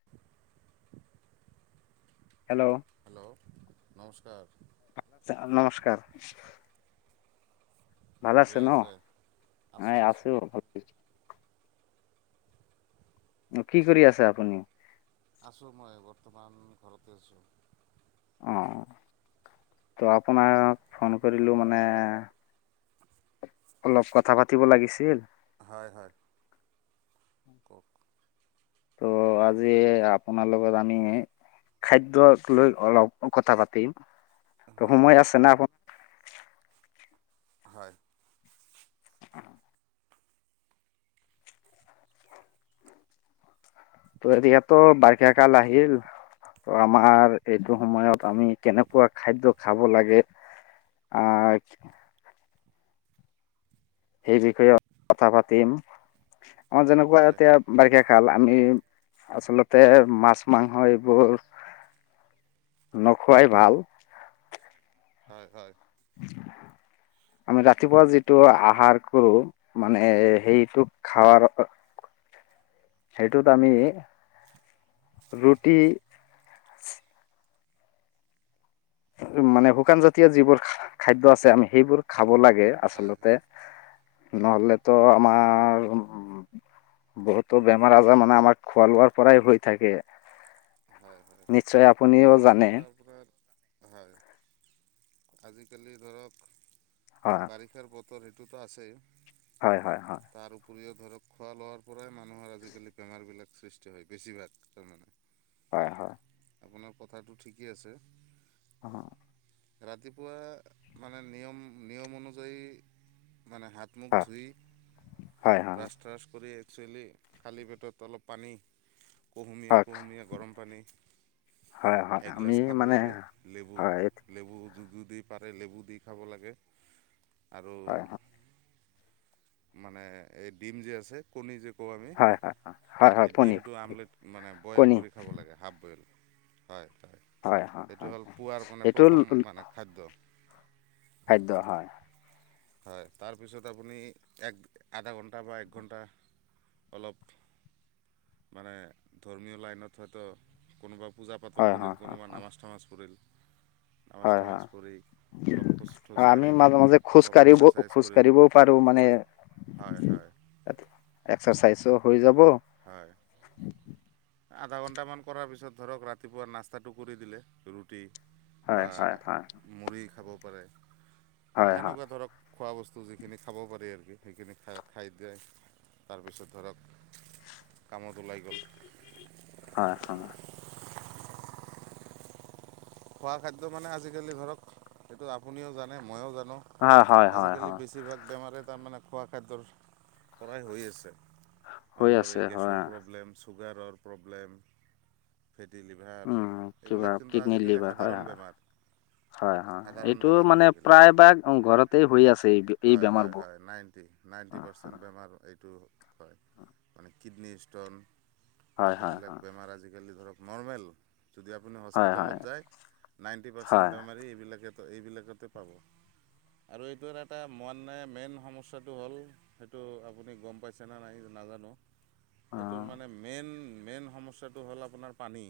[inaudible] Hello hello নমস্কাৰ। নমস্কাৰ। ভাল আছে ন আছোঁ নাই আছোঁ আছো। অ', কি কৰি আছে আপুনি? আছোঁ মই বৰ্তমান ঘৰতে আছোঁ। অঁ', তো আপোনাক ফোন কৰিলোঁ মানে অলপ কথা পাতিব লাগিছিল। হয়, হয়। কওক অ'আজি আপোনাৰ লগত আমি খাদ্যক লৈ অলপ কথা পাতিম ত' হয় সময় আছে নে আপোন হয়। [inaudible] ত' যিহেতু বাৰষা কাল আহিল ত' আমাৰ এইটো সময়ত আমি কেনেকুৱা খাদ্য খাব লাগে আছ সেই বিষয়ে কথা পাতিম আমাৰ যেনেকুৱা হয় এতিয়া বাৰিষা কাল আমি আচলতে মাছ, মাংস এইবোৰ নখোৱায় ভাল। হয়, হয়। আমি ৰাতিপুৱা যিটো আহাৰ কৰোঁ মানে সেইটো খাৱাৰ সেইটোত আমি ৰুটি মানে শুকান জাতীয় যিবোৰ খা-খাদ্য আছে আমি সেইবোৰ খাব লাগে হয় আচলতে হয় নহ'লেতো আমাৰ বহুতো বেমাৰ - আজাৰ মানে আমাৰ খোৱা লোৱাৰ পৰাই হৈ থাকে। হয়, হয় নিশ্চয় খোৱা আপুনিও লোৱাৰ জানে পৰা আপোনাৰ হয় আজিকালি ধৰক হয় বাৰিষ [unintelligible] বতৰ সেইটোতো আছে। হয়, হয়, হয়। পুৰীয়ে ধৰক খোৱা লোৱাৰ পৰাই মানুহৰ আজিকালি বেমাৰ বিলাক সৃষ্টি হয়, বেছিভাগ তাৰমানে। হয়, হয়। আপোনাৰ কথাটো ঠিকেই আছে। অ', ৰাতিপুৱা মানে নিয়ম, নিয়ম অনুযায়ী মানে হাত হাত-মুখ ধুই হয় হয় ব্ৰাছ-ট্ৰাছ কৰি একচুৱেলি খালী পেটত অলপ পানী কুহুমীয়া, হয় কুহুমীয়া গৰম পানী হয় হয় আমি এগিলাচ খাব মানে লাগে লেবু হয় লেবু যু- যুদিপাৰে লেবু দি খাব লাগে আৰু হয় হয় মানে এই ডিম যে আছে কণী যে কওঁ আমি হয় হয় হয় হয় এই কণী ডিমটো আমলেট মানে বইল কণী কৰি খাব লাগে হাফ বইল হয়, হয়। হয়, সেইটো হয়, হ'ল পুৱাৰ মানে সেইটো প্ৰথম ল- মানে খাদ্য। খাদ্য হয়। হয় তাৰপিছত আপুনি এক আধা ঘণ্টা বা এক ঘণ্টা অলপ মানে ধৰ্মীয় লাইনত হয়তো কোনোবা পূজা-পাতল হয়, হয়, কৰিল হয়, কোনোবা নামাজ-তামাজ পঢ়িল। নামাজ হয়, তামাজ হয়। পঢ়ি অলপ খোজ থোজ অ' আমি কাঢ়িল মাজে, মাজে খোজ অলপ কাঢ়িব, এক্সাৰচাইজ খোজ কৰিল কাঢ়িবও পাৰোঁ মানে হয় হয় এক্সাৰচাইজো হৈ যাব হয়। আধা ঘণ্টামান কৰাৰ পিছত ধৰক ৰাতিপুৱা নাস্তাটো কৰি দিলে ৰুট ৰুটি হয়, বা হয়, হয়, মুড়ি খাব পাৰে হয়, বা হয়, হয়, এনেকুৱা ধৰক খোৱা বস্তু যিখিনি খাব পাৰি আৰু কি সেইখিনি খাই খাই দিয়ে তাৰপিছত ধৰক কামত ওলাই গ'ল হয়, হয়। খোৱা খাদ্য মানে আজিকালি ধৰক সেইটো আপুনিও জানে মইয়ো জানোঁ। হয়, হয়, হয়, আজিকালি হয়, বেছিভাগ বেমাৰে তাৰমানে খোৱা খাদ্যৰ পৰাই হৈ আছে হৈ মানুহৰ আছে এই গেছৰ হয়। প্ৰব্লেমছ। চুগাৰৰ প্ৰব্লেম, ফেটি লিভাৰ উম, কিবা এইবিলাক কিন্তু কিডনী আজিকালি লিভাৰ হয়, সাধাৰণ হয়। বেমাৰ। হয়, হয় সাধাৰণ এইটো বেমাৰ মানে আজিকালি প্ৰায় ভাগ ঘৰতেই হৈ আছে এই হয় হয় বেমাৰবোৰৰ। হয় নাইণ্টি। নাইণ্টি পাৰ্চেণ্ট বেমাৰ এইটো হয়, হয় মানে কিডনী ষ্টন হয়, হয়, এইবিলাক বেমাৰ আজিকালি ধৰক নৰ্মেল। যদি আপুনি হয়, হয়, হস্পিটেলত যায় নাইণ্টি পাৰ্চেণ্ট হয়, বেমাৰী এইবিলাকো এইবিলাকতে পাব। আৰু এইটোৰ এটা মন মানে মেইন সমস্যাটো হ'ল সেইটো আপুনি গ'ম পাইছেনে নাই নাজানোঁ। এইটোৰ অ'। মানে মেইন মেইন সমস্যাটো হ'ল আপোনাৰ পানী।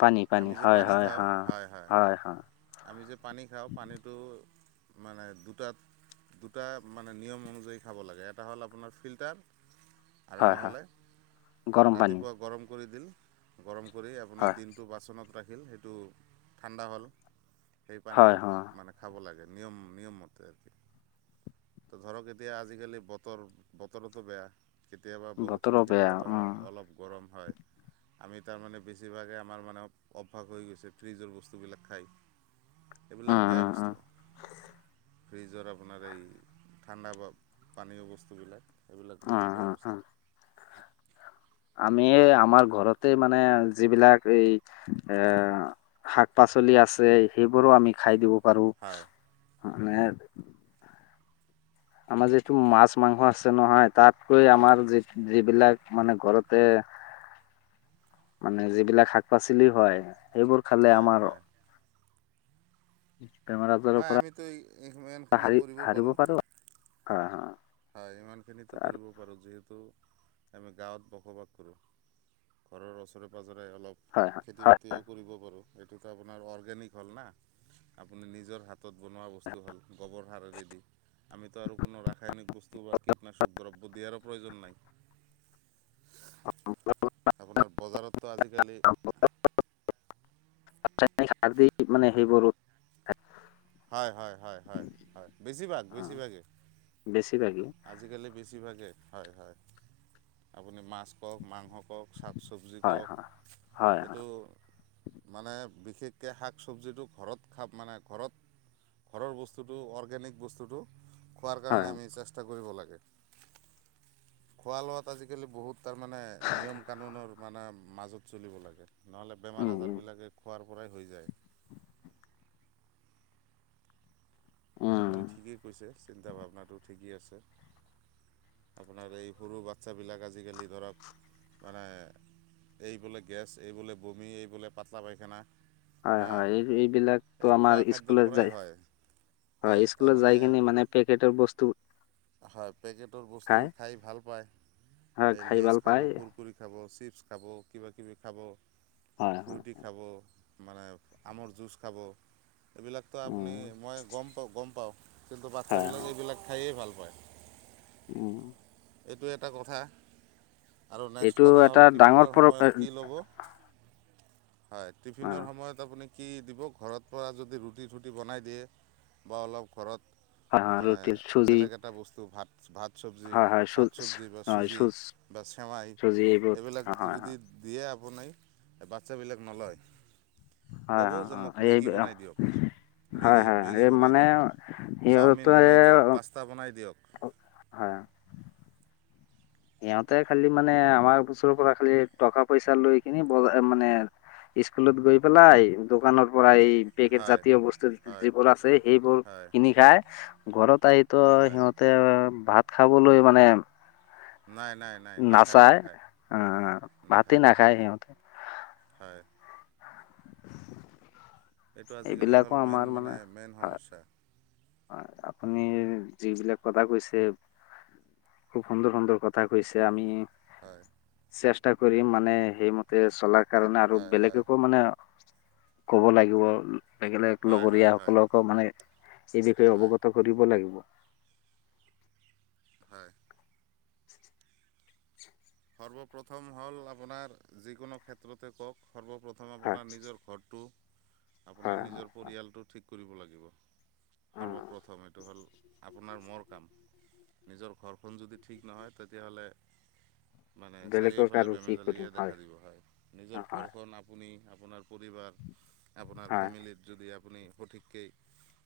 পানী আমি যে হয়, পানী হয়, খাওঁ হয়, হয়। আমি যে পানী খাওঁ পানীটো মানে দুটাত দুটা মানে নিয়ম অনুযায়ী খাব লাগে, এটা হ'ল আপোনাৰ ফিল্টাৰ আৰু হয়, হয়, নহ'লে গৰম পানী ৰাতিপুৱা গৰম কৰি দিল গৰম কৰি আপুনি হয়। দিনটো বাচনত ৰাখিল, সেইটো ঠাণ্ডা হ'ল। সেই হয় পানীটো হয় মানে খাব লাগে নিয়ম নিয়মমতে। তোৰ ধৰক এতিয়া আজিকালি বতৰ বতৰতো বেয়া। কেতিয়াবা বতৰো বৰষুণ, বেয়া কেতিয়াবা উম অলপ গৰম হয়। আমি তাৰমানে বেছিভাগে আমাৰ মানে অভ্যাস হৈ গৈছে ফ্ৰীজৰ বস্তুবিলাক খাই। উম এইবিলাক বেয়া উম উম বস্তু। ফ্ৰিজৰ আপোনাৰ এই ঠাণ্ডা বা পানীয় বস্তুবিলাক সেইবিলাক উম বহুত বেয়া উম উম বস্তু। আমি আমাৰ ঘৰতে মানে যিবিলাক এই এ, শাক পাচলি আছে সেইবোৰো আমি খাই দিব পাৰো। হয় মানে আমাৰ যিহেতটো মাছ মাংস আছে নহয় তাতকৈ হয় আমাৰ যি যিবিলাক মানে ঘৰতে মানে যিবিলাক শাক পাচলি হয় সেইবোৰ খালে হয় আমাৰ হয়। বেমাৰ আজাৰ হয় পৰা আমিতো এই ইমানখিনি কৰিব সাৰিব পাৰোঁ অহ অহ। হয় ইমান খিনিতো কৰিব পাৰ যিহেতু আমি গাঁৱত বসবাস কৰোঁ ঘৰৰ ওচৰে পাজৰে অলপ হয় হয়। খেতি হয় বাতিও কৰিব পাৰোঁ এইটোতো আপোনাৰ অৰ্গেনিক হ'ল না আপুনি নিজৰ হাত ঘৰত বনুৱা বস্তু ভাল গোবৰ সাৰেৰে দি আমিতো আৰু কোনো ৰাসায়নিক বস্তু বস্তু বা কীটনাশক দ্ৰব্য দিয়াৰো প্ৰয়োজন নাই। [inaudible] আপোনাৰ বজাৰততো আজিকালি ৰাসায়নিক সাৰ দি মানে সেইবোৰো হয় হয় হয় হয় হয়। বেছিভাগ বেছিভাগেই বেছিভাগেই আজিকালি বেছিভাগেই হয় হয় আপুনি মাছ কওক, মাংস কওক। শাক চব্জি হয় কওক হয় হয় হয় এইটো মানে বিশেষকে শাক চবজিটো ঘৰত খাম মানে ঘৰত ঘৰৰ বস্তুটো, অৰ্গেনিক বস্তুটো খোৱাৰ কাৰণে হয় আমি চেষ্টা কৰোঁ। চেষ্টা কৰিব লাগে। খোৱা লোৱাত আজিকালি বহুত তাৰ মানে নিয়ম কানুনৰ মানে মাজত চলিব লাগে। নহ'লে উম বেমাৰ আজাৰ উম বিলাকে খোৱাৰ পৰাই হৈ যায়। উম আপুনি ঠিকেই কৈছে, চিন্তা ভাৱনাটো ঠিকেই আছে। আপোনাৰ এই সৰু বাচ্ছাবিলাক আজিকালি ধৰক মানে এই বোলে গেছ, এই বোলে বমি, এই বোলে পাতলা পাইখানা। হয় হা হয় এইবিলাকতো এই আমাৰ খোৱা খাদ্যৰ স্কুলত যায় পৰাই হয়। হয় স্কুলত যাই কিনি মানে পেকেটৰ বস্তু হয় পেকেটৰ বস্তু খাই ভাল পায়। হয় এই খাই লেজ ভাল খাব পায় কুৰকুৰে কুৰকুৰে খাব, চিপছ্ খাব, কিবা কিবি খাব। হয় হয় ফ্ৰুৰট্ৰিত খাব মানে আমৰ জুচ খাব, এইবিলাকতো আপুনি উম মই গম পাওঁ। অ' গম পাওঁ কিন্তু হয় বাচ্ছাবিলাকে হয় এইবিলাক খায়েই ভাল পায়। উম' এইটো এটা কথা। আৰু নেক্সট এইটো কথা এটা হ'ল ডাঙৰ টিফিনৰ পৰ অ সময়ত কি ল'ব? হয়, টিফিনৰ সময়ত আপুনি কি দিব ঘৰ পৰা যদি ৰুটি চুটি বনাই দিয়ে, বা অলপ হয় ঘৰত হয় মানে ৰুটি চুজি বেলেগ এটা বস্তু ভাত ভাত চবজি হয় হয় চু ভাত চবজি বা হয় চুজি চুজ বা চেৱাই চুজি এইবোৰ এইবিলাক হয় হয় যদি দিয়ে আপুনি, বাচ্ছাবিলাক নলয়। হয় ক'ব হয় যে মোক হয় এই মেগী বনাই দিয়ক। হয় মেগী হয় মেগী এই বনাই মানে দিয়ক চাওমিন বনাই দিয়ক পাস্তা বনাই দিয়ক। অ, হয়। সিহঁতে খালি মানে আমাৰ ওচৰৰ পৰা খালি টকা পইচা লৈ কিিনি বজাৰত মানে স্কুলত গৈ পেলাই দোকানৰ পৰা এই পেকেট হয় জাতীয় বস্তু হয় যিবোৰ আছে সেইবোৰ হয় কিনি খাই। ঘৰত আহি তো হয় সিহত ভাত খাবলৈ মানে নাই-নাই। নাচায় অ', ভাতে নাখায় সিহঁতে। হয়। এইটো আজিকালি এইবিলাকো হ'ল মেইন আমাৰ মানে মেইন সমস্যা। হয়। আপুনি যিবিলাক কথা কৈছে খুব সুন্দৰ, সুন্দৰ কথা কৈছে আমি হয়। চেষ্টা কৰিম মানে সেইমতে চলাৰ কাৰণে আৰু হয় হয় বেলেগকো মানে কব লাগিব, লগিলে হয় হয় লগৰীয় হয় সকলকো মানে এই বিষয়ে হয় অৱগত কৰিব লাগিব। হয়। [unintelligible] সৰ্বপ্ৰথম হ'ল আপোনাৰ যিকোনো ক্ষেত্ৰতে কওক সৰ্বপ্ৰ প্ৰথম হয় আপোনাৰ নিজৰ ঘৰটো, আপোনাৰ হয় হয় নিজৰ পৰিয়ালটো ঠিক কৰিব লাগিব। অ সৰ্বপ্ৰথম এইটো হ'ল আপোনাৰ মোৰ কাম। নিজৰ ঘৰখন যদি ঠিক নহয় তেতিয়াহ'লে মানে বেলেগক চাৰিওফালে আৰু কি কৰিম বেমেজালিয়ে দেখা দিব হয়, নিজৰ হয় ঘৰখন আপুনি আপোনাৰ পৰিবাৰ, আপোনাৰ হয় ফেমিলিত যদি আপুনি সঠিক কেই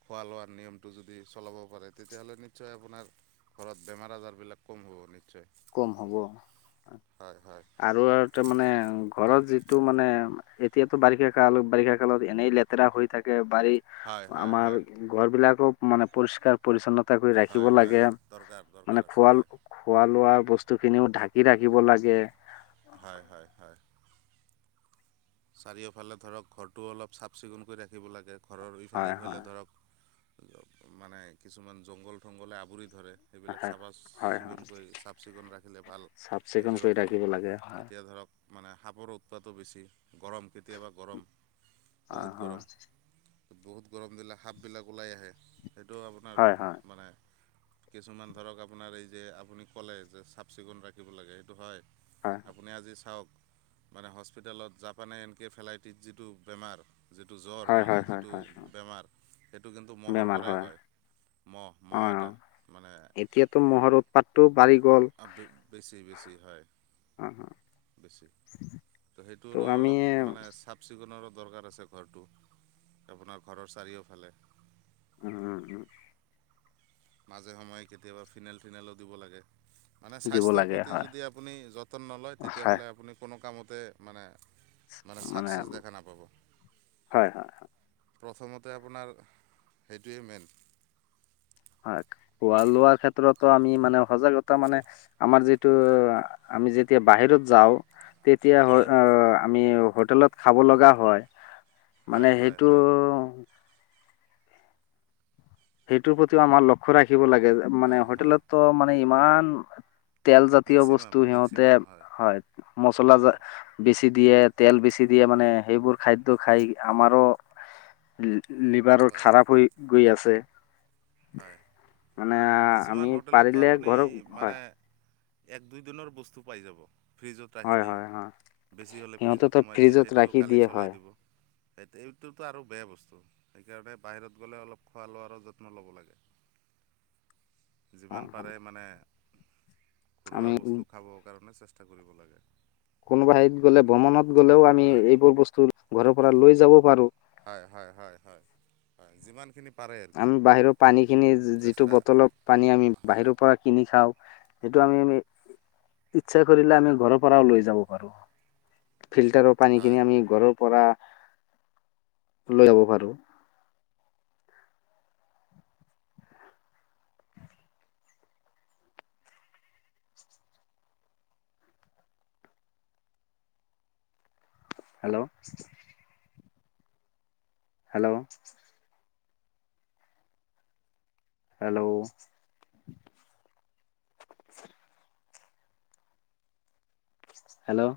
খোৱা লোৱাৰ নিয়মটো যদি চলাব পাৰে তেতিয়াহ'লে নিশ্চয় আপোনাৰ ঘৰত বেমাৰ, আজাৰবিলাক কম হ'ব নিশ্চয়। কম হ'ব। হয়, হয়। আৰু তাৰমানে ঘৰৰ যিটো মানে এতিয়াতো বাৰিষা কাল, বাৰিষা কালত এনেই লেতেৰাহৈ থাক ক বাৰী, হয় হয় আমাৰ হয় ঘৰবিলাকো মানে পৰিষ্কাৰ পৰিচ্ছন্নতা কৰি ৰাখিব হয় হয় লাগে। দৰকাৰ দৰকাৰ মানে আছে খোৱা হয় খোৱা লোৱাৰ বস্তুখিনিও ঢাকি ৰাখিব লাগে। হয় হয় হয়। চাৰিওফালে ধৰক ঘৰটোও অলপ চাফ চিকুণকৈ ৰাখিব লাগে ঘৰৰ ইফালে, হয় সিফালে হয় ধৰক মানে কিছুমান জংঘল থংঘলে আৱৰি ধৰে। সেইবিলাক হয় চাফা হয় হয় চিকুণকৈ, চাফ চিকুণকৈ ৰাখিলে ভাল, চাফ চিকুণ নিজৰো কৰি ভাল। ৰাখিব লাগে হয় এতিয়া ধৰক মানে সাপৰ উৎপাতো বেছি, গৰম। কেতিয়াবা গৰম, হয় বহুত হয় গৰম। বহুত গৰম দিলে সাপবিলাক ওলাই আহে সেইটো আপোনাৰ হয় হয় মানে কিছুমান ধৰক আপোনাৰ এই যে আপুনি ক'লে যে চাফ চিকুণ ৰাখিব লাগে সেইটো হয়। হয় আপুনি আজি চাওক মানে হস্পিতেলত যাপ মানে এনকৈ ফেলাইটিছ যিটো বেমাৰ যিটো জ্বৰ হয় মানে হয় হয় যিটো হয় বেমাৰ সেইটো কিন্তু মহৰ পৰাই হয়। মহ, অ মহ অ এটা মানে এতিয়াতো মহৰ উৎপাতটো বাঢ়ি গ'ল [unintelligible] বেছি বেছি হয় অ বেছি। তো ত' সেইটোৰ আমি অলপ মানে চাফ চিকোনৰো দৰকাৰ আছে ঘৰটো আপোনাৰ ঘৰৰ চাৰিওফালে। উম উম উম। মাজে সময়ে কেতিয়াবা ফিনেল থিনেলো দিব লাগে। মানে দিব স্বাস্থ্যৰ লাগে প্ৰতি হয় যদি আপুনি যতন নলয় হয় তেতিয়াহ'লে আপুনি কোনো কামতে মানে, মানে চাকচেছ দেখা নাপাব। হয় হয় প্ৰথমতে আপোনাৰ সেইটোৱেই মেইন। হয় খোৱা লোৱাৰ ক্ষেত্ৰতো আমি মানে সজাগতা মানে আমাৰ যিটো আমি যেতিয়া বাহিৰত যাওঁ তেতিয়া হ হয় আ আমি হোটেলত খাব লগা হয়। মানে হয় হয় সেইটো হয় সেইটোৰ প্ৰতিও আমাৰ লক্ষ্য ৰাখিব লাগে মানে হয় হয় হোটেলতো মানে ইমান তেলজাতীয় মেক্সিমাম বস্তু সিহঁতে মেক্সিমাম হয় মচলা জা হয় বেছি দিয়ে তেল বেছি দিয়ে মানে হয় সেইবোৰ খাদ্য খাই আমাৰো লি-লিভাৰো হয় খাৰাপ হৈ গৈ আছে। হয়। মানে আমি কিছুমান হোটেলতো পাৰিলে আপুনি ঘৰত মানে হয় এক দুইদিনৰ বস্তু পাই যাব। ফ্ৰিজত ৰাখি হয় দিয়ে, হয় হয় বেছি হ'লে সিহঁতেতো ফ্ৰিজত সোমাই দিয়ে সেইটো ৰাখি কালি দিয়ে চলাই হয় দিব। সেইটো সেইটোতো আৰু বেয়া বস্তু সেইকাৰণে বাহিৰত গ'লে অলপ খোৱা লোৱাৰো যত্ন ল'ব লাগে। যিমান হয় হয় পাৰে মানে আমি ঘৰুৱা বস্তু খাবৰ কাৰণে চেষ্টা কৰিব লাগে। কোনোবা হেৰিত গলে ভ্ৰমণত গ'লেও আমি হয়। এইবোৰ বস্তু ঘৰৰ পৰা লৈ যাব পাৰো। হয়, হয়, হয়, হয়, হয় যিমানখিনি পাৰে আৰু কি আমি বাহিৰৰ পানীখিনি যিটো চেষ্টা বটলত পানী আমি হয় বাহিৰৰ পৰা কিনি খাওঁ সেইটো আমি আমি ইচ্ছা কৰিলে আমি ঘৰৰ পৰাও লৈ যাব পাৰো। ফিল্টাৰৰ হয়। পানীখিনি আমি ঘৰৰ পৰা লৈ যাব পাৰো। হেল্ল'। হেল্ল'। হেল্ল'। হেল্ল'।